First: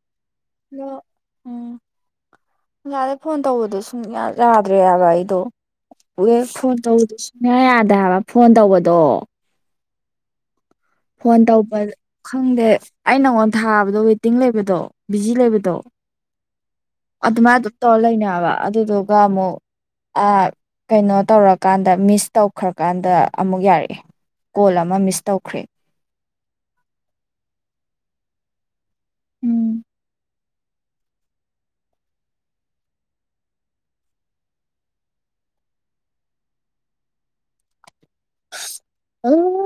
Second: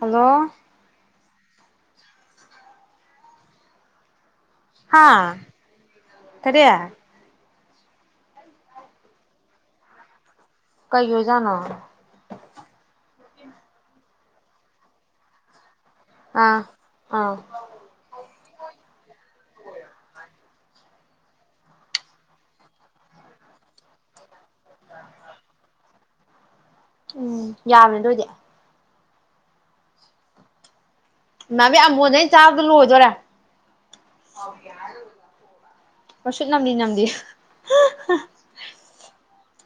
hello hello ꯎꯝ ꯑꯥꯁꯥꯏꯗꯩꯩ phone ꯇꯧꯕꯗꯣ ꯁꯨꯡ ꯌꯥ ꯌꯥꯗ꯭ꯔꯦ ꯍꯥꯏꯕ ꯍꯥꯥ ꯑꯩꯗꯣ ꯋꯦ ꯀꯔꯤ ꯐꯣꯟ ꯇꯧꯕꯗꯁꯨ ꯁꯨꯌꯥ ꯌꯥꯗꯦꯕꯥ ꯐꯣꯟ ꯇꯧꯕꯗꯣ ꯀꯩꯒꯤ ꯐꯣꯟ ꯑꯣꯏꯖꯥꯠꯅꯣ ꯇꯧꯕ ꯈꯪꯗꯦ ꯑꯩ ꯅꯪꯉꯣꯟꯗ ꯊꯥꯕꯗꯣ ꯋꯦꯇꯤꯡ ꯂꯩꯕꯗꯣ ꯕꯤꯖꯤ ꯂꯩꯕꯗꯣ ꯑꯥ ꯑꯥ ꯑꯗꯨꯃꯥꯏ ꯑꯗꯨꯝ ꯇꯧꯔ ꯂꯩꯅꯦ ꯍꯥꯏꯕ ꯑꯗꯨꯗꯨꯒ ꯑꯃꯨꯛ ꯑꯥ ꯀꯩꯅꯣ ꯇꯧꯔꯀꯥꯟꯗ ꯃꯤꯁ ꯇꯧꯈ꯭ꯔꯀꯥꯟꯗ ꯑꯃꯨꯛ ꯌꯥꯔꯛꯑꯦ ꯀꯣꯜ ꯑꯃ ꯃꯤꯁ ꯇꯧꯈ꯭ꯔꯦ ꯎꯝ ꯌꯥꯕꯃꯦ ꯑꯗꯨꯏꯗꯤ ꯎꯝ ꯏꯃꯥꯅꯕꯤ ꯑꯃꯕꯣꯟꯁꯦ ꯑꯩꯅꯥ ꯆꯥꯕꯗ ꯂꯣꯏꯗꯣꯔꯦ ꯃꯩꯁꯨꯠ ꯅꯝꯂꯤ ꯅꯝꯂꯤ ꯑꯣ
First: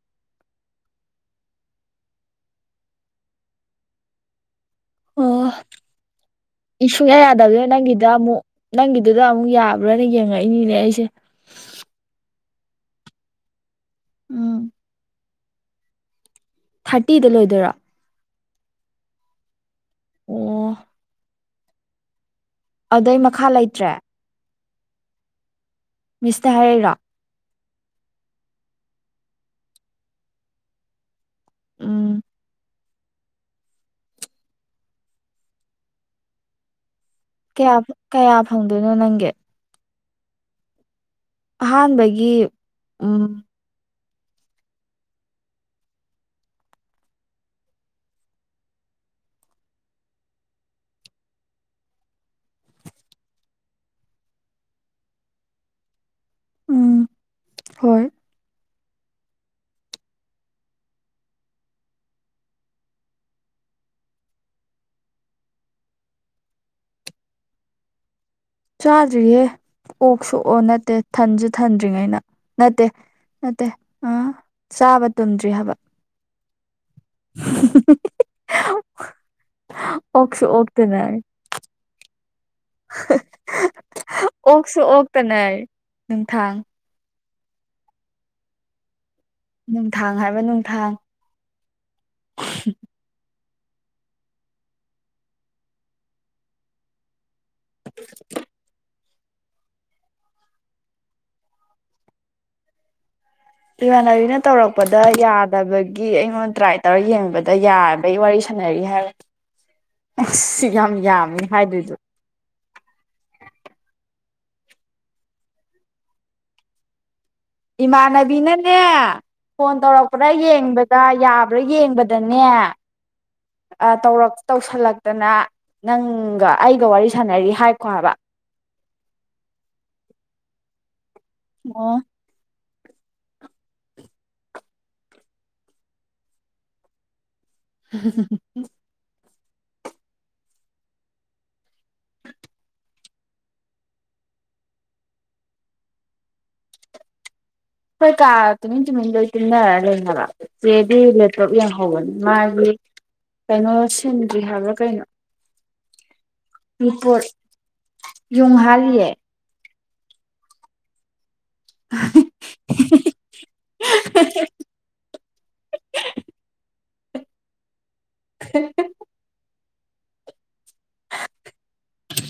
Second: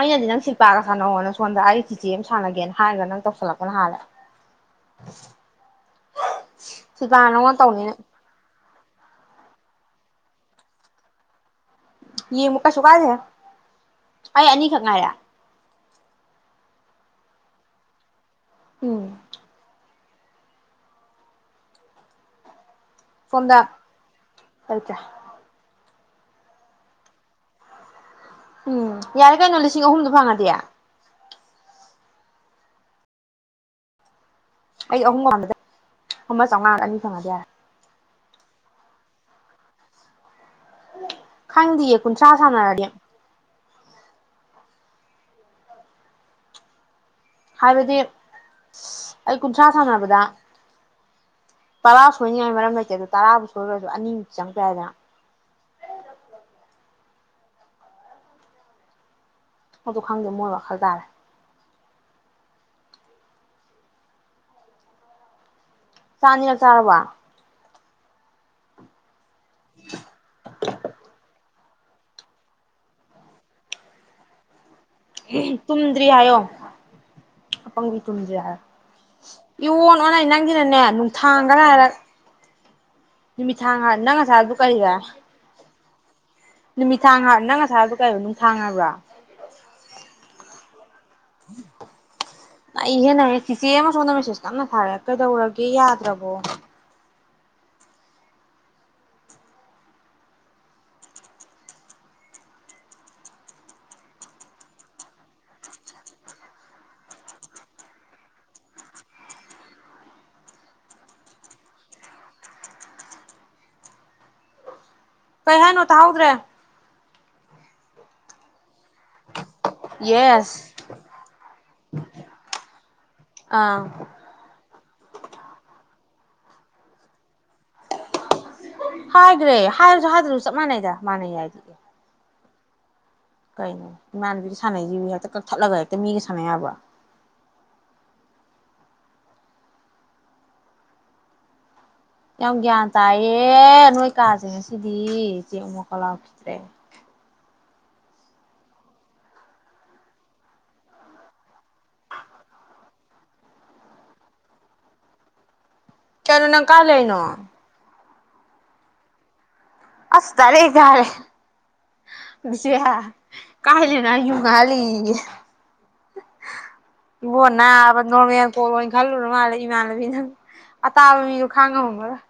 ꯑꯩꯅꯗꯤ ꯅꯪ ꯁꯤꯜꯄꯥꯒꯥ ꯁꯥꯅꯧꯑꯣꯅꯥ ꯁꯣꯟꯗ ꯑꯩ ꯆꯤꯆꯦ ꯑꯃ ꯁꯥꯟꯅꯒꯦꯅ ꯍꯥꯏꯔꯒ ꯅꯪ ꯇꯧꯁꯜꯂꯛꯄꯅ ꯍꯥꯏꯜꯂꯦ ꯑꯣ ꯁꯨꯡꯌꯥ ꯁꯤꯜꯄꯥꯅ ꯅꯪꯉꯣꯟꯗ ꯌꯥꯗꯕꯗꯒꯤ ꯇꯧꯅꯤꯅ ꯅꯪꯒꯤꯗ ꯑꯃꯨꯛ ꯅꯪꯒꯤꯗꯨ ꯑꯗꯨꯗ ꯑꯃꯨꯛ ꯌꯥꯕ꯭ꯔꯥꯅ ꯌꯦꯡꯉꯛꯏꯅꯤꯅꯦ ꯑꯩꯁꯦ ꯌꯦꯡꯕ ꯀꯩꯁꯨ ꯀꯥꯏꯗꯦꯍꯦ ꯑꯩ ꯎꯝ ꯑꯅꯤꯈꯛ ꯉꯥꯏꯔꯦ ꯊꯥꯔꯇꯤꯗ ꯂꯣꯏꯗꯣꯏꯔꯣ ꯎꯝ ꯑꯣ ꯑꯗꯩ ꯃꯈꯥ ꯁꯣꯝꯗ ꯂꯩꯇ꯭ꯔꯦ [unintelligible] ꯃꯤꯁꯇ ꯍꯥꯏꯔꯛꯏꯔꯣ ꯎꯝ ꯌꯥꯔꯦ ꯀꯩꯅꯣ ꯂꯤꯁꯤꯡ ꯑꯍꯨꯝꯗꯣ ꯐꯪꯉꯗꯤ ꯎꯝ ꯑꯩ ꯑꯍꯨꯝ ꯑꯃ ꯆꯪꯉꯥ ꯑꯅꯤ ꯐꯪꯉꯗꯤ ꯌꯥꯔꯦ ꯀꯌꯥ ꯀꯌꯥ ꯐꯪꯗꯣꯏꯅꯣ ꯅꯪ [unintelligible] [inaudible] ꯈꯪꯗꯤꯌꯦ ꯀꯨꯟꯊ꯭ꯔꯥ ꯑꯍꯥꯟꯕꯒꯤ ꯁꯥꯟꯅꯔꯒꯦ ꯎꯝ ꯍꯥꯏꯕꯗꯤ ꯑꯩ ꯀꯨꯟꯊ꯭ꯔꯥ ꯁꯥꯟꯅꯕꯗ ꯇꯔꯥ ꯁꯣꯏꯅꯤꯡꯉꯥꯏ ꯃꯔꯝ ꯂꯩꯇꯦ ꯑꯗꯨ ꯇꯔꯥꯕꯨ ꯁꯣꯏꯔꯣꯏ ꯑꯗꯨ ꯑꯅꯤꯃꯨꯛꯇ ꯆꯪꯉꯛꯄ ꯌꯥꯏꯗꯅ ꯎꯝ ꯍꯣꯏ ꯑꯗꯨ ꯈꯪꯗꯦ ꯃꯣꯏ ꯋꯥꯈꯜ ꯇꯥꯔꯦ ꯆꯥꯛ ꯑꯅꯤꯔꯛ ꯆꯥꯔꯕꯣ ꯆꯥꯗ꯭ꯔꯤꯌꯦ ꯑꯣꯛ ꯁꯨꯑꯣ ꯅꯠꯇꯦ ꯊꯟꯖ ꯊꯟꯗ꯭ꯔꯤꯉꯩꯩꯅ ꯅꯠꯇꯦ ꯅꯠꯇꯦ ꯑ ꯇꯨꯝꯗ꯭ꯔꯤ ꯍꯥꯏꯌꯣ ꯑꯄꯪꯕꯤ ꯊꯨꯝꯖꯦ ꯌꯥꯛꯑꯦ ꯏꯑꯣꯟ ꯑꯣꯟꯅꯩ ꯑꯣꯛꯁꯨ ꯅꯪꯒꯤꯅꯅꯦ ꯑꯣꯛꯇꯅ ꯅꯨꯡꯊꯥꯡꯗ ꯉꯥꯏꯔ ꯅꯨꯃꯤꯊꯥꯡ ꯉꯥꯏ ꯅꯪ ꯉꯁꯥꯢ ꯍꯥꯏꯕꯗꯨ ꯑꯣꯛꯁꯨ ꯀꯔꯤꯗ ꯑꯣꯛꯇꯅ ꯅꯨꯡꯊꯥꯡ ꯅꯨꯃꯤꯊꯥꯡ ꯉ ꯅꯪ ꯉꯥꯁꯥꯏ ꯍꯥꯢꯕꯗꯣ ꯀꯩꯅꯣ ꯅꯨꯡꯊꯥꯡ ꯍꯥꯏꯕ꯭ꯔꯣ ꯅꯨꯡꯊꯥꯡ ꯍꯥꯏꯕ ꯅꯨꯡꯊꯥꯡ ꯅꯩꯍꯦ ꯅꯩꯍꯦ ꯆꯤꯆꯦ ꯑꯃ ꯁꯣꯝꯗ ꯃꯦꯁꯦꯁ ꯀꯟꯅ ꯊꯥꯔꯛꯑꯦ ꯀꯩꯗꯧꯔꯒꯦ ꯌꯥꯗ꯭ꯔꯕꯣ [inaudible] ꯏꯃꯥꯟꯅꯕꯤꯅ ꯇꯧꯔꯛꯄꯗ ꯌꯥꯗꯕꯒꯤ ꯑꯩꯉꯣꯟꯗ ꯇ꯭ꯔꯥꯏ ꯇꯧꯔ ꯌꯦꯡꯨꯕꯗ ꯌꯥꯔꯕꯩ ꯋꯥꯔꯤ ꯁꯥꯟꯅꯔꯤ ꯍꯥꯏꯔ ꯑꯁ ꯌꯥꯝ ꯌꯥꯝꯃꯤ ꯍꯥꯏꯗꯣꯏꯗꯨ [inaudible] ꯀꯩ ꯍꯥꯏꯅꯣ ꯇꯥꯍꯧꯗ꯭ꯔꯦ ꯏꯃꯥꯅꯕꯤꯅ ꯅꯦ ꯐꯣꯟ ꯇꯧꯔꯛꯄ꯭ꯔꯥ ꯌꯦꯁ ꯌꯦꯡꯕꯗ ꯌꯥꯕ꯭ꯔꯥ ꯌꯦꯡꯕꯗꯅꯦ ꯑꯥ ꯇꯧꯔꯛ ꯇꯧꯁꯜꯂꯛꯇꯅ ꯅꯪꯒ ꯑꯩꯒ ꯋꯥꯔꯤ ꯁꯥꯟꯅꯔꯤ ꯍꯥꯏꯒꯣ ꯍꯥꯏꯕ ꯍꯥꯏꯈꯒꯔꯦ ꯍꯥꯏꯔꯁꯨ ꯍꯥꯏꯗ꯭ꯔꯁꯨ ꯆꯞ ꯃꯥꯟꯅꯩꯗ ꯃꯥꯅ ꯌꯥꯏ ꯑꯣ ꯀꯩꯅꯣ ꯏꯃꯥꯟꯅꯕꯤ ꯁꯥꯟꯅꯩꯁꯤ ꯍꯦꯛꯇ ꯀꯛꯊꯠꯂꯒ ꯍꯦꯛꯇ ꯃꯤꯒ ꯁꯥꯟꯅ ꯌꯥꯕ꯭ꯔꯣ [inaudible] ꯌꯥꯝ ꯒꯌ꯭ꯥꯟ ꯇꯥꯏꯌꯦ ꯅꯣꯏ ꯀꯥꯁꯦ ꯉꯁꯤꯗꯤ ꯆꯦꯝ ꯃꯨꯛꯀ ꯂꯥꯎꯈꯤꯗ꯭ꯔꯦ ꯍꯣꯏ ꯀꯥ ꯇꯨꯃꯤꯟ ꯇꯨꯃꯤꯟ ꯂꯣꯏ ꯇꯨꯝꯅꯔ ꯂꯩ ꯍꯥꯏꯕ ꯆꯦꯗꯤ ꯂꯦꯞꯇꯣꯞ ꯌꯦꯡꯍꯧꯕꯅꯤ ꯃꯥꯒꯤ ꯀꯩꯅꯣ ꯁꯤꯟꯗ꯭ꯔꯤ ꯍꯥꯏꯕ꯭ꯔ ꯀꯩꯅꯣ ꯀꯩꯅꯣ ꯅꯪ ꯀꯥꯏ ꯂꯩꯅꯣ ꯔꯤꯄꯣꯔꯠ ꯌꯨꯡ ꯍꯥꯜꯂꯤꯌꯦ ꯑꯁ ꯗꯥꯢꯔꯦꯛ ꯍꯦꯛꯇ ꯍꯥꯏꯔꯦ ꯕꯤꯖꯤꯌꯥ ꯀꯥꯏ ꯂꯩꯅꯣ ꯍꯥꯏꯔ ꯌꯨꯡ ꯍꯜꯂꯤꯌꯦꯌꯦ ꯏꯕꯣ ꯅꯥꯕ ꯅꯣꯔꯃꯦꯜ ꯀꯣꯜ ꯑꯣꯏꯅ ꯈꯜꯂꯨꯔ ꯃꯥꯜꯂꯦ ꯏꯃꯥꯟꯅꯕꯤ ꯅꯪ ꯑꯇꯥ ꯃꯤꯁꯨ ꯈꯥꯡꯉꯝ ꯃꯝ ꯃꯔꯣꯏ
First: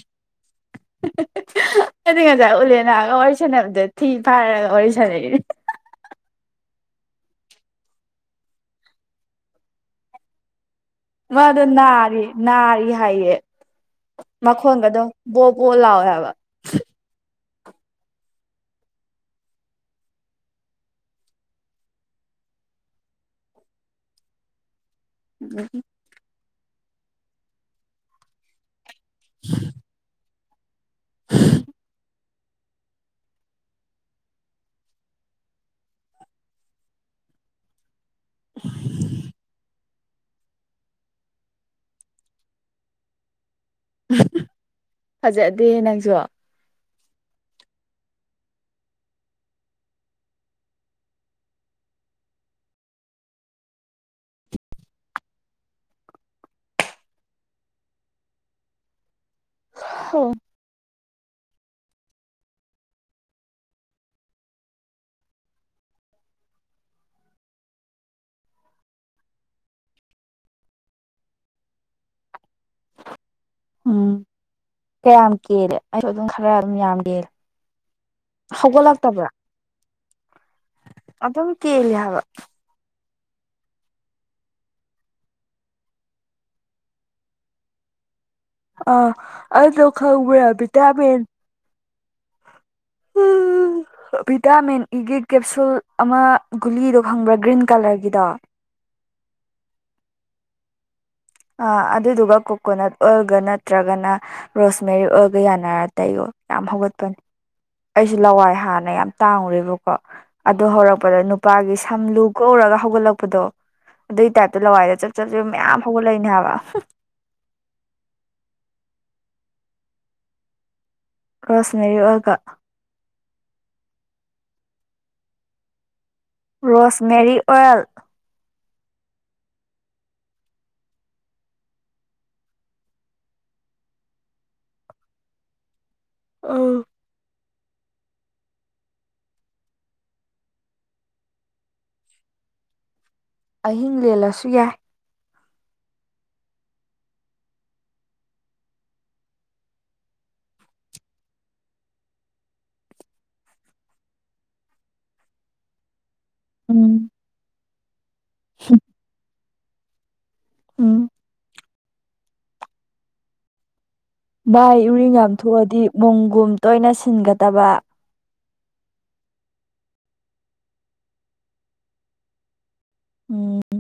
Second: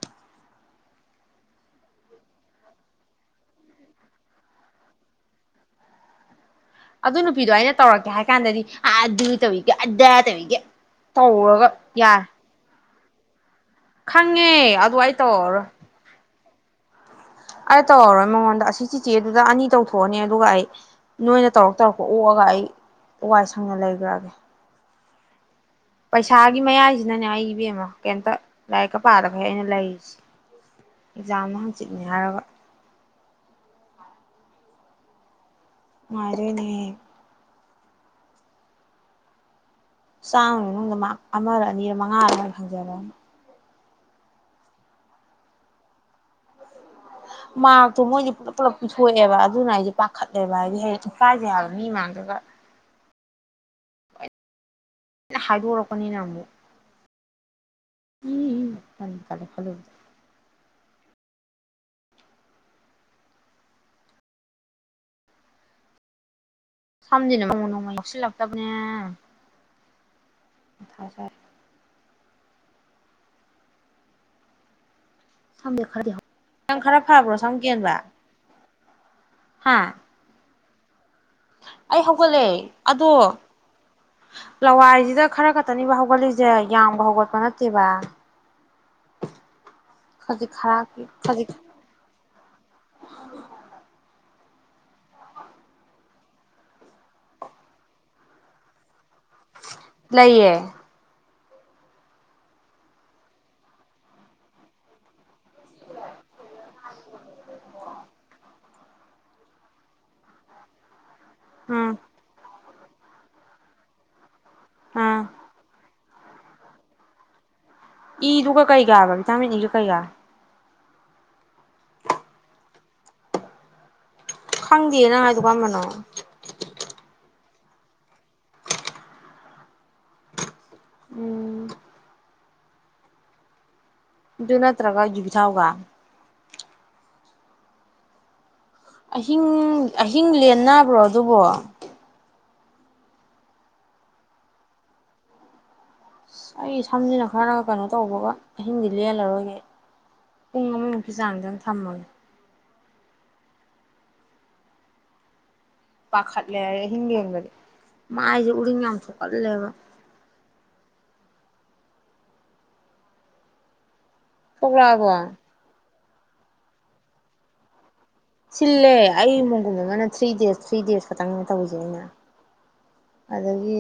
ꯍꯦ ꯍꯦ ꯍꯦ ꯑꯩꯗꯤ ꯉꯁꯥꯏ ꯎꯂꯦꯅꯒ ꯋꯥꯔꯤ ꯁꯥꯟꯅꯕꯗ ꯊꯤ ꯐꯥꯏꯔꯒ ꯋꯥꯔꯤ ꯁꯥꯟꯅꯩ ꯍꯥ ꯍꯥ ꯍꯥ ꯑꯗꯨ ꯅꯨꯄꯤꯗꯣ ꯑꯩꯅ ꯇꯧꯔꯛꯀꯦ ꯍꯥꯏ ꯀꯥꯟꯗꯗꯤ ꯑ ꯑꯗꯨ ꯇꯧꯏꯒ ꯑꯗꯥ ꯇꯧꯏꯒ ꯃꯥ ꯑꯗꯣ ꯅꯥꯔꯤ ꯅꯥꯔꯤ ꯍꯥꯏꯌꯦ ꯈꯪꯉꯦ ꯑꯗꯨ ꯃꯈꯣꯟꯒꯗꯣ ꯑꯩ ꯇꯧꯔꯔꯣꯏ ꯕꯣꯕꯣ ꯂꯥꯎꯋꯦ ꯍꯥꯏꯕ [unintelligible] ꯑꯩ ꯇꯧꯔꯔꯣꯏ ꯃꯉꯣꯟꯗ ꯑꯁꯤ ꯆꯤꯆꯦ ꯑꯗꯨꯗ ꯑꯅꯤ ꯇꯧꯊꯣꯛ ꯑꯅꯤ ꯑꯗꯨꯒ ꯑꯩ ꯅꯣꯏꯅ ꯇꯧꯔꯛ ꯇꯧꯔꯛꯄ ꯑꯣꯛ ꯑꯒ ꯑꯩ ꯋꯥꯏ ꯁꯪꯅ ꯂꯩꯒ꯭ꯔꯒꯦ ꯑꯗꯨꯝ ꯄꯩꯁꯥꯒꯤ ꯃꯌꯥꯏ ꯁꯤꯅꯅꯦ ꯑꯩ ꯏꯕꯦꯝꯃꯥ ꯀꯩꯌꯤꯝꯇ ꯂꯥꯏꯔꯤꯛꯀ [unintelligible] ꯑꯦꯛꯖꯥꯝꯅ ꯍꯪꯆꯤꯠꯅꯦ ꯍꯥꯏꯔꯒ [unintelligible] [inaudible] ꯆꯥꯝꯃꯒꯤ ꯃꯅꯨꯡꯗ ꯃꯔ꯭ꯛ ꯑꯃꯔ ꯑꯅꯤꯔ ꯃꯉꯥꯔ ꯃꯥꯏ ꯐꯪꯖꯔꯅꯤ ꯐꯖꯗꯦꯍꯦ ꯅꯪꯁꯨ ꯃꯔꯥ꯭ꯛꯇꯣ ꯃꯣꯏꯗꯤ ꯄꯨꯂꯞ ꯄꯨꯂꯞ ꯄꯤꯊꯣꯛ ꯑꯦꯕ ꯑꯗꯨꯅ ꯑꯩꯁꯦ ꯄꯥꯈꯠ ꯂꯦꯕ ꯍꯥꯏꯗꯤ ꯍꯌꯦꯡ ꯏꯀꯥꯏꯖꯩ ꯍꯥꯏꯕ ꯃꯤ ꯃꯥꯡꯗꯒ ꯍꯥꯏꯗꯣꯛꯔꯛꯄꯅꯤꯅ ꯑꯃꯨꯛ [unintelligible] [inaudible] ꯁꯥꯝꯁꯤꯅ ꯅꯣꯡꯃ ꯅꯣꯡꯃꯒꯤ ꯐꯠꯁꯤꯜꯂꯛꯇꯕꯅꯦ ꯃꯊꯥ ꯁꯥꯏ ꯎꯝ ꯀꯌꯥꯝ ꯀꯦꯂꯦ ꯁꯝꯁꯦ ꯑꯩꯁꯨ ꯈꯔꯗꯤ ꯑꯗꯨꯝ ꯈꯔ ꯑꯗꯨꯝ ꯅꯪ ꯈꯔ ꯌꯥꯝꯅ ꯀꯦꯜꯂꯦ ꯐꯕ꯭ꯔꯣ ꯁꯝ ꯀꯦꯟꯕ ꯍꯧꯒꯠꯂꯛ ꯐꯕ꯭ꯔꯥ ꯍꯥꯥ ꯑꯗꯨꯝ ꯀꯦꯜꯂꯦ ꯑꯩ ꯍꯥꯏꯕ ꯍꯧꯒꯠꯂꯦ ꯑꯗꯣ ꯂꯋꯥꯏꯁꯤꯗ ꯈꯔ ꯈꯛꯇꯅꯤꯕ ꯍꯧꯒꯠꯂꯤꯁꯦ ꯌꯥꯝꯅ ꯍꯧꯒꯠꯄ ꯅꯠꯇꯦꯕ ꯑ ꯑꯗꯨ ꯈꯖꯤꯛ ꯈꯪꯕꯔꯥ ꯈꯔ ꯕꯤꯇꯃꯤꯟ ꯈꯖꯤꯛ ꯕꯤꯇꯥꯃꯤꯟ ꯏꯒꯤ ꯀꯦꯞꯁꯨꯜ ꯑꯃ ꯒꯨꯂꯤꯗꯣ ꯈꯪꯕ꯭ꯔꯥ ꯒ꯭ꯔꯤꯟ ꯀꯂꯔꯒꯤꯗꯣ ꯂꯩꯌꯦ ꯑꯥ ꯑꯗꯨꯗꯨꯒ ꯀꯣꯀꯣꯅꯠ ꯑꯣꯏꯜꯒ ꯅꯠꯇ꯭ꯔꯒꯅ ꯔꯣꯁꯃꯦꯔꯤ ꯑꯣꯏꯜꯒ ꯌꯥꯅꯔ ꯇꯩ ꯌꯣ ꯌꯥꯝ ꯍꯧꯒꯠꯄꯅꯤ ꯑꯩꯁꯨ ꯂꯋꯥꯏ ꯍꯥꯟꯅ ꯌꯥꯝ ꯇꯥꯡꯨꯔꯦꯕꯀꯣ ꯑꯗꯣ ꯍꯧꯔꯛ ꯄꯗ ꯅꯨꯄꯥꯒꯤ ꯎꯝ ꯁꯝ ꯂꯨ ꯀꯣꯛ ꯎꯔꯒ ꯍꯧꯒꯠꯂꯛꯄꯗꯣ ꯑꯗꯨ ꯇꯥꯏꯞ ꯇ ꯂꯋꯥꯏꯗ ꯆꯛ ꯎꯝ ꯆꯛ ꯆꯛ ꯃꯌꯥꯝ ꯍꯧꯒꯠꯂꯛꯏꯅꯦ ꯍꯥꯏꯕ ꯍꯨ ꯏꯗꯨꯒ ꯀꯩꯀꯥꯕ ꯚꯤꯇꯥꯃꯤꯟ ꯏꯗꯨ ꯀꯩꯒ ꯔꯣꯁꯃꯦꯔꯤ ꯑꯣꯏꯜꯒ ꯈꯪꯗꯤꯌꯦ ꯅꯪ ꯍꯥꯏꯗꯣ ꯀꯔꯝꯕꯅꯣ ꯔꯣꯁꯃꯦꯔꯤ ꯑꯣꯏꯜ ꯎꯝ ꯑꯗꯨ ꯅꯠꯇ꯭ꯔꯒ ꯌꯨꯕꯤꯊꯥꯎꯒ ꯑꯥ ꯑꯍꯤꯡ ꯑꯍꯤꯡ ꯂꯦꯟꯅꯕ꯭ꯔꯣ ꯑꯗꯨꯕꯣ ꯑꯍꯤꯡ ꯂꯦꯜꯂꯁꯨ ꯌꯥꯏ ꯑꯩ ꯁꯝꯁꯤꯅ ꯈꯔ ꯀꯩꯅꯣ ꯇꯧꯕꯒ ꯑꯍꯤꯡꯗꯤ ꯂꯦꯜꯂꯔꯣꯏꯒꯦ ꯄꯨꯡ ꯑꯃꯃꯨꯛꯀꯤ ꯆꯥꯡꯗꯪ ꯊꯝꯃꯒꯦ ꯄꯥꯈꯠ ꯂꯦ ꯑꯍꯤꯡ ꯎꯝ ꯂꯦꯟꯕꯖꯦ ꯃꯥꯥꯏꯁꯦ ꯎꯔꯤꯡ ꯌꯥꯝ ꯊꯣꯛꯀꯜ ꯇꯜꯂꯦꯕ ꯎꯝ ꯚꯥꯏ ꯎꯔꯤꯡ ꯌꯥꯝ ꯊꯣꯛꯂꯛꯑꯕꯣ ꯊꯣꯛꯑꯗꯤ ꯃꯣꯟꯒꯨꯝ ꯇꯣꯏꯅ ꯁꯤꯟꯒꯗꯕ ꯁꯤꯜꯂꯦ ꯑꯩ ꯃꯣꯟꯒꯨꯝ ꯑꯃꯅ ꯊ꯭ꯔꯤ ꯗꯦꯖ ꯊ꯭ꯔꯤ ꯗꯦꯖ ꯈꯛꯇꯪꯅꯦ ꯇꯧꯔꯤꯁꯦ ꯑꯩꯅ ꯎꯝ ꯑꯗꯒꯤ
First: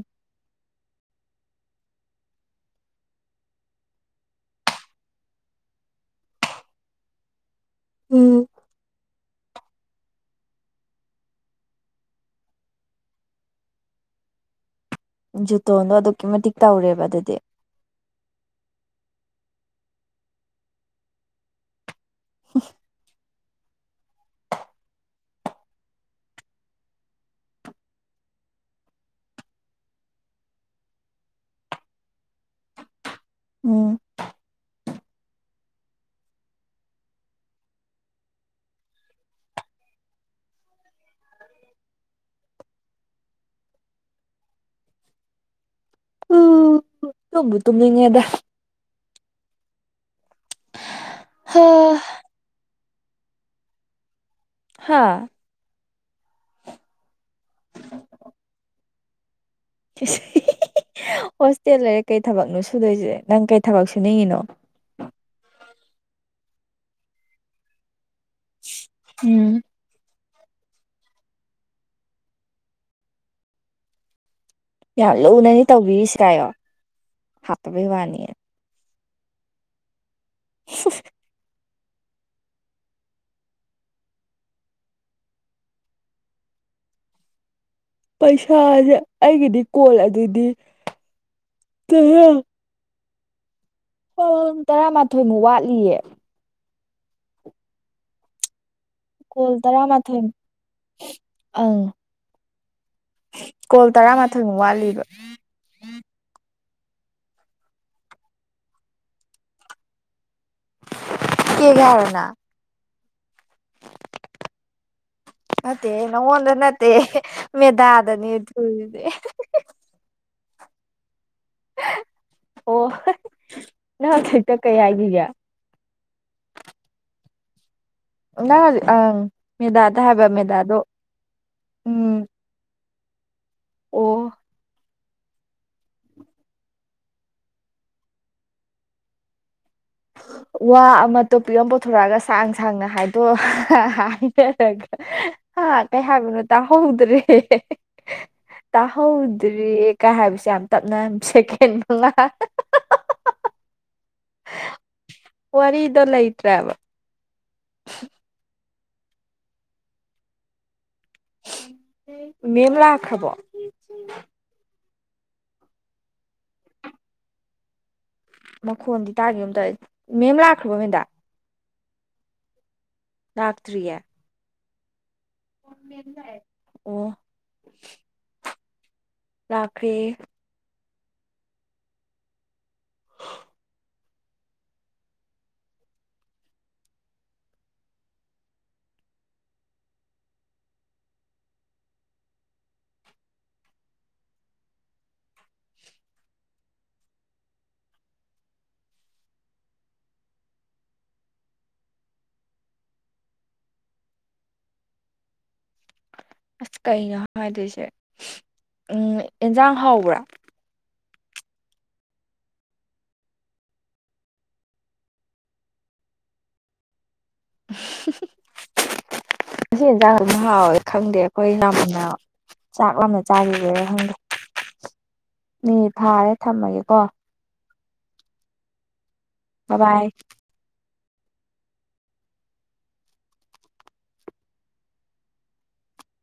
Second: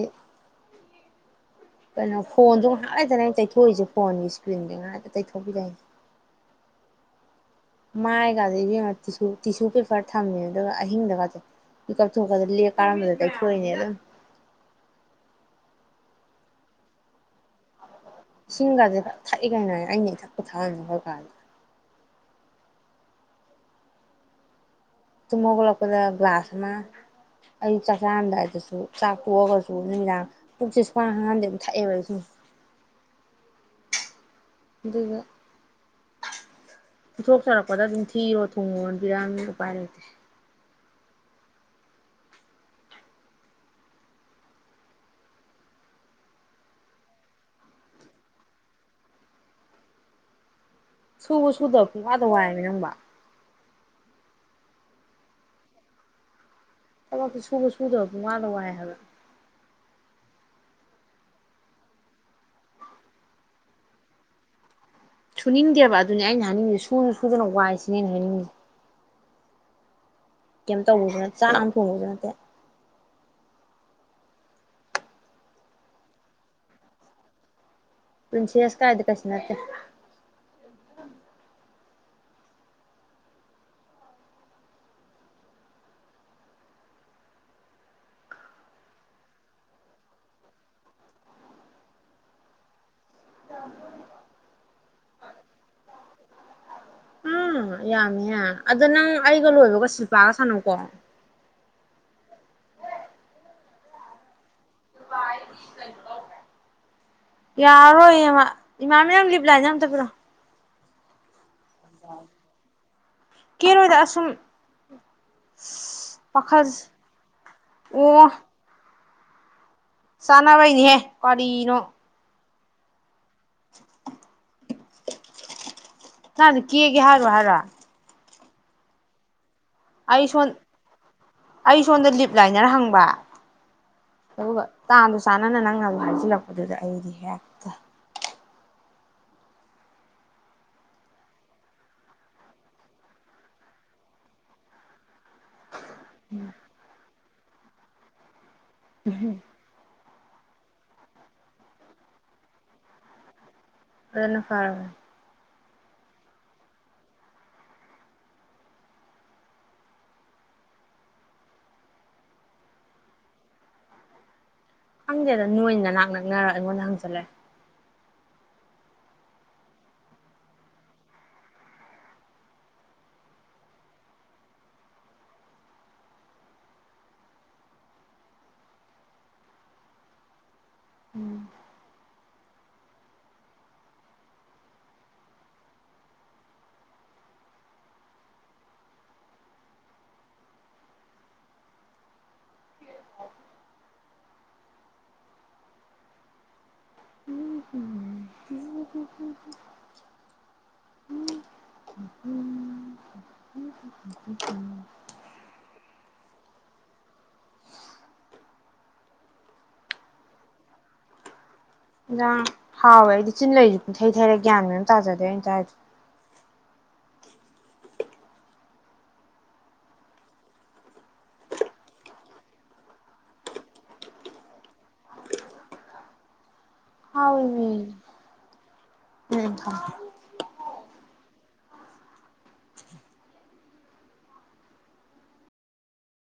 ꯀꯩꯅꯣ ꯐꯣꯟꯗꯣ ꯉꯥꯏꯍꯥꯛꯂꯩꯇꯅ ꯑꯩꯅ ꯇꯩꯊꯣꯛꯏꯁꯦ ꯐꯣꯟꯒꯤ ꯏꯁꯀ꯭ꯔꯤꯟꯗ ꯉꯥꯏꯍꯥꯛꯇ ꯇꯩꯊꯣꯛꯄꯤꯔꯛꯏꯁꯦ ꯎꯝ ꯃꯥꯏꯒꯁꯦ ꯏꯕꯦꯝꯃꯥ ꯇꯤꯁꯨ ꯇꯤꯁꯨ ꯄꯦꯄꯔ ꯊꯝꯃꯦ ꯑꯗꯨꯒ ꯑꯍꯤꯡꯗꯒꯁꯦ ꯃꯤꯀꯞ ꯊꯣꯛꯄꯗ ꯂꯦꯛ ꯀꯥꯔꯝꯕꯗ ꯇꯩꯊꯣꯛꯇꯣꯏꯅꯦ ꯑꯗꯨꯝ ꯖꯨꯇꯣꯟꯗꯣ ꯑꯗꯨꯛꯀꯤ ꯃꯇꯤꯛ ꯇꯧꯔꯦꯕ ꯑꯗꯨꯗꯤ ꯏꯁꯤꯡꯒꯥꯁꯦ ꯊꯛꯑ ꯀꯩꯅꯣ ꯑꯩ ꯑꯩꯅ ꯏꯊꯛꯄꯨ ꯊꯛꯑꯝꯅꯤ ꯑꯩꯈꯣꯏ ꯀꯥꯗ ꯍ ꯇꯨꯝ ꯍꯧꯒꯠꯂꯛꯄꯗ ꯒ꯭ꯂꯥꯁ ꯑꯃ ꯑꯩ ꯆꯥꯛ ꯆꯥꯔꯝꯗꯥꯏꯗꯁꯨ ꯆꯥꯛ ꯑꯣꯛꯑꯒꯁꯨ ꯅꯨꯃꯤꯗꯥꯡ ꯄꯨꯛꯁꯦ ꯁꯨꯡ ꯍꯥꯡ ꯍꯥꯡꯍꯟꯗꯕꯤꯗ ꯊꯛꯑꯦꯕ ꯁꯨꯝ ꯎꯝ ꯑꯗꯨꯒ [inaudible] ꯄꯤꯊꯣꯛꯆꯔꯛꯄꯗ ꯑꯗꯨꯝ ꯊꯤꯌꯣ ꯊꯨꯡꯉꯣꯅ ꯄꯤꯔꯛꯑꯕꯅꯤꯅ ꯎꯄꯥꯏ ꯂꯩꯇꯦ ꯎ ꯇꯨꯝꯕꯨ ꯇꯨꯝꯅꯤꯡꯉꯦꯗ ꯁꯨꯕ ꯍꯥ ꯁꯨꯗꯕ ꯄꯪꯋꯥꯗ ꯋꯥꯏꯌꯦꯃꯤ ꯅꯪꯕꯣ ꯍꯥꯥ ꯊꯕꯛꯁꯦ ꯁꯨꯕ ꯁꯨꯗꯕ ꯄꯪꯋꯥꯗ ꯋꯥꯏ ꯍꯥꯏꯕ ꯍꯣꯁꯇꯦꯜ ꯂꯩꯔꯦ ꯀꯩ ꯊꯕꯛꯅꯣ ꯁꯨꯗꯣꯏꯁꯦ ꯅꯪ ꯀꯩ ꯊꯕꯛ ꯁꯨꯅꯤꯡꯉꯤꯅꯣ ꯁꯨꯅꯤꯡꯗꯦꯕ ꯑꯗꯨꯅꯦ ꯑꯩꯅ ꯍꯥꯏꯅꯤꯡꯉꯤꯁꯦ ꯁꯨꯁꯨ ꯁꯨꯗꯅ ꯋꯥꯏꯁꯤꯅꯦ ꯍꯥꯏꯅꯤꯡꯉꯤꯁꯦ ꯎꯝ ꯀꯩꯝ ꯇꯧꯔꯨꯕ ꯆꯥꯛ ꯑꯃ ꯊꯣꯡꯉꯨꯕꯁꯨ ꯅꯠꯇꯦ ꯌꯥꯔꯦ ꯂꯨꯅꯅꯤ ꯇꯧꯕꯤꯔꯤꯁꯦ ꯍꯥꯏꯌꯣ ꯄꯨꯁꯤ ꯑꯁ ꯀꯥꯏꯗ [unintelligible] [inaudible] ꯄꯩꯁꯥꯁꯦ ꯑꯩꯒꯤꯗꯤ ꯀꯣꯜ ꯑꯗꯨꯗꯤ ꯇꯔꯥ ꯍ ꯇꯔꯥꯃꯥꯊꯣꯏꯃꯨꯛ ꯋꯥꯠꯂꯤꯌꯦ ꯎꯝ ꯌꯥꯝꯃꯤꯍꯦ ꯑꯗ ꯅꯪ ꯑꯩꯒ ꯀꯣꯜ ꯂꯣꯏꯕꯒ ꯇꯔꯥꯃꯥꯊꯣꯏꯃꯨꯛ ꯁꯤꯜꯄꯥꯒ ꯁꯥꯟꯅꯧꯀꯣ ꯑꯪ ꯀꯣꯜ ꯇꯔꯥꯃꯥꯊꯣꯏ ꯃꯨꯛ ꯋꯥꯠꯂꯤ ꯄꯥꯏꯗꯤ ꯀꯩꯅꯣ ꯇꯧꯈ꯭ꯔꯦ ꯌꯥꯔꯔꯣꯏꯌꯦ ꯃꯥ ꯏꯃꯥꯟꯅꯕꯤ ꯅꯪ ꯂꯤꯞꯂꯥꯏꯅꯔ ꯑꯝꯇ ꯄꯤꯔꯛꯑꯣ ꯀꯦꯒꯦ ꯍꯥꯏꯔꯣ ꯅꯪ ꯀꯦꯔꯣꯏꯗ ꯑꯁꯨꯝ ꯅꯠꯇꯦꯍꯦ ꯅꯉꯣꯟꯗ ꯅꯠꯇꯦ ꯋꯥꯈꯜꯁꯦ ꯃꯦꯗꯥꯗꯅꯤ ꯑꯣ ꯎꯏꯊꯨ ꯁꯤꯗꯤ ꯆꯥꯅꯕꯩꯅꯤꯍꯦ ꯀꯔꯤꯅꯣ ꯑꯣ ꯅꯪ ꯍꯨꯖꯤꯛꯇꯪ ꯀꯩ ꯍꯥꯏꯒꯥꯒꯦ ꯖꯥꯡꯁꯨ ꯀꯦꯒꯦ ꯍꯥꯏꯔꯣꯢ ꯍꯥꯏꯔꯣ ꯅꯪ ꯍꯨꯖꯤꯛ ꯑꯪ ꯃꯦꯗꯥꯗ ꯑꯩ ꯍꯥꯏꯕ ꯁꯣꯟ ꯃꯦꯗꯥꯗꯣ ꯑꯩ ꯁꯣꯝꯗ ꯎꯝ ꯂꯤꯞ ꯂꯥꯏꯅꯔ ꯍꯪꯕ ꯑꯣ ꯑꯗꯨꯒ ꯇꯥꯟꯗꯨ ꯆꯥꯟꯅꯅ ꯅꯪꯅꯁꯨ ꯍꯥꯏꯖꯤꯜꯂꯛꯄꯗꯨꯗ ꯑꯩꯗꯤ ꯍꯦꯛꯇ ꯋꯥ ꯑꯃ ꯇꯣꯞꯄꯤꯛ ꯑꯃ ꯄꯨꯊꯣꯔꯛꯑꯒ ꯁꯥꯡ ꯁꯥꯡꯅ ꯍꯥꯏꯗꯣꯛꯑꯣ ꯍꯥꯏꯅꯔꯒ ꯍꯥ ꯀꯩ ꯍꯥꯏꯕꯅꯣ ꯇꯥꯍꯧꯗ꯭ꯔꯦ ꯍꯦ ꯍꯦ ꯇꯥꯍꯧꯗ꯭ꯔꯦ ꯀꯥ ꯍꯥꯏꯕꯁꯦ ꯌꯥꯝ ꯇꯞꯅ ꯁꯦꯀꯦꯟ ꯃꯉꯥ ꯑꯗꯨꯅ ꯐꯥꯔꯕꯅꯦ ꯋꯥꯔꯤꯗꯣ ꯂꯩꯇ꯭ꯔꯦꯕ [inaudible] ꯃꯦꯝ ꯂꯥꯛꯈ꯭ꯔꯕꯣ ꯈꯪꯗꯦꯗ ꯅꯣꯏ ꯅꯅꯥꯛ ꯅꯛꯅꯔ ꯑꯩꯉꯣꯟꯗ ꯍꯪꯖꯜꯂꯦ ꯃꯈꯣꯟꯗꯤ ꯇꯥꯒꯤꯒꯨꯝ ꯇꯧꯏ ꯃꯦꯝ ꯂꯥꯛꯈ꯭ꯔꯕꯣ ꯃꯦꯗꯥ ꯂꯥꯛꯇ꯭ꯔꯤꯌꯦ ꯑꯣ ꯃꯦꯝ ꯂꯥꯛꯑꯦ ꯂꯥꯛꯈꯔ꯭ꯦꯌꯦ ꯑꯝ ꯑꯁ ꯀꯩꯅꯣ ꯍꯥꯏꯗꯣꯏꯁꯦ ꯎꯝ ꯑꯦꯟꯁꯥꯡ ꯍꯥꯎꯕ꯭ꯔꯥ ꯍꯦꯟꯖꯥꯡ ꯍꯥꯎꯋꯦ ꯑꯩꯗꯤ ꯆꯤꯟ ꯂꯩꯁꯨ ꯄꯨꯡꯊꯩ ꯊꯩꯔꯦ ꯒ꯭ꯌꯥꯟ ꯃꯦꯟ ꯑꯝ ꯇꯥꯖꯗꯦ ꯑꯩꯅ ꯆꯥꯏꯗꯣ ꯉꯁꯤ ꯌꯦꯟꯖꯥꯛ ꯑꯗꯨꯝ ꯍꯥꯎꯋꯦ ꯈꯪꯗꯦ ꯑꯩꯈꯣꯏ ꯌꯥꯝꯅ ꯆꯥꯛ ꯂꯥꯝꯅ ꯆꯥꯒꯤꯕꯩꯔ ꯈꯪꯗꯦ ꯃꯤꯅꯤꯠ ꯐꯥꯔꯦ ꯊꯝꯃꯒꯦꯀꯣ ꯍꯥꯎꯋꯦꯃꯤ ꯎꯝ ꯊꯝꯃꯣ ꯕ ꯕꯥꯏ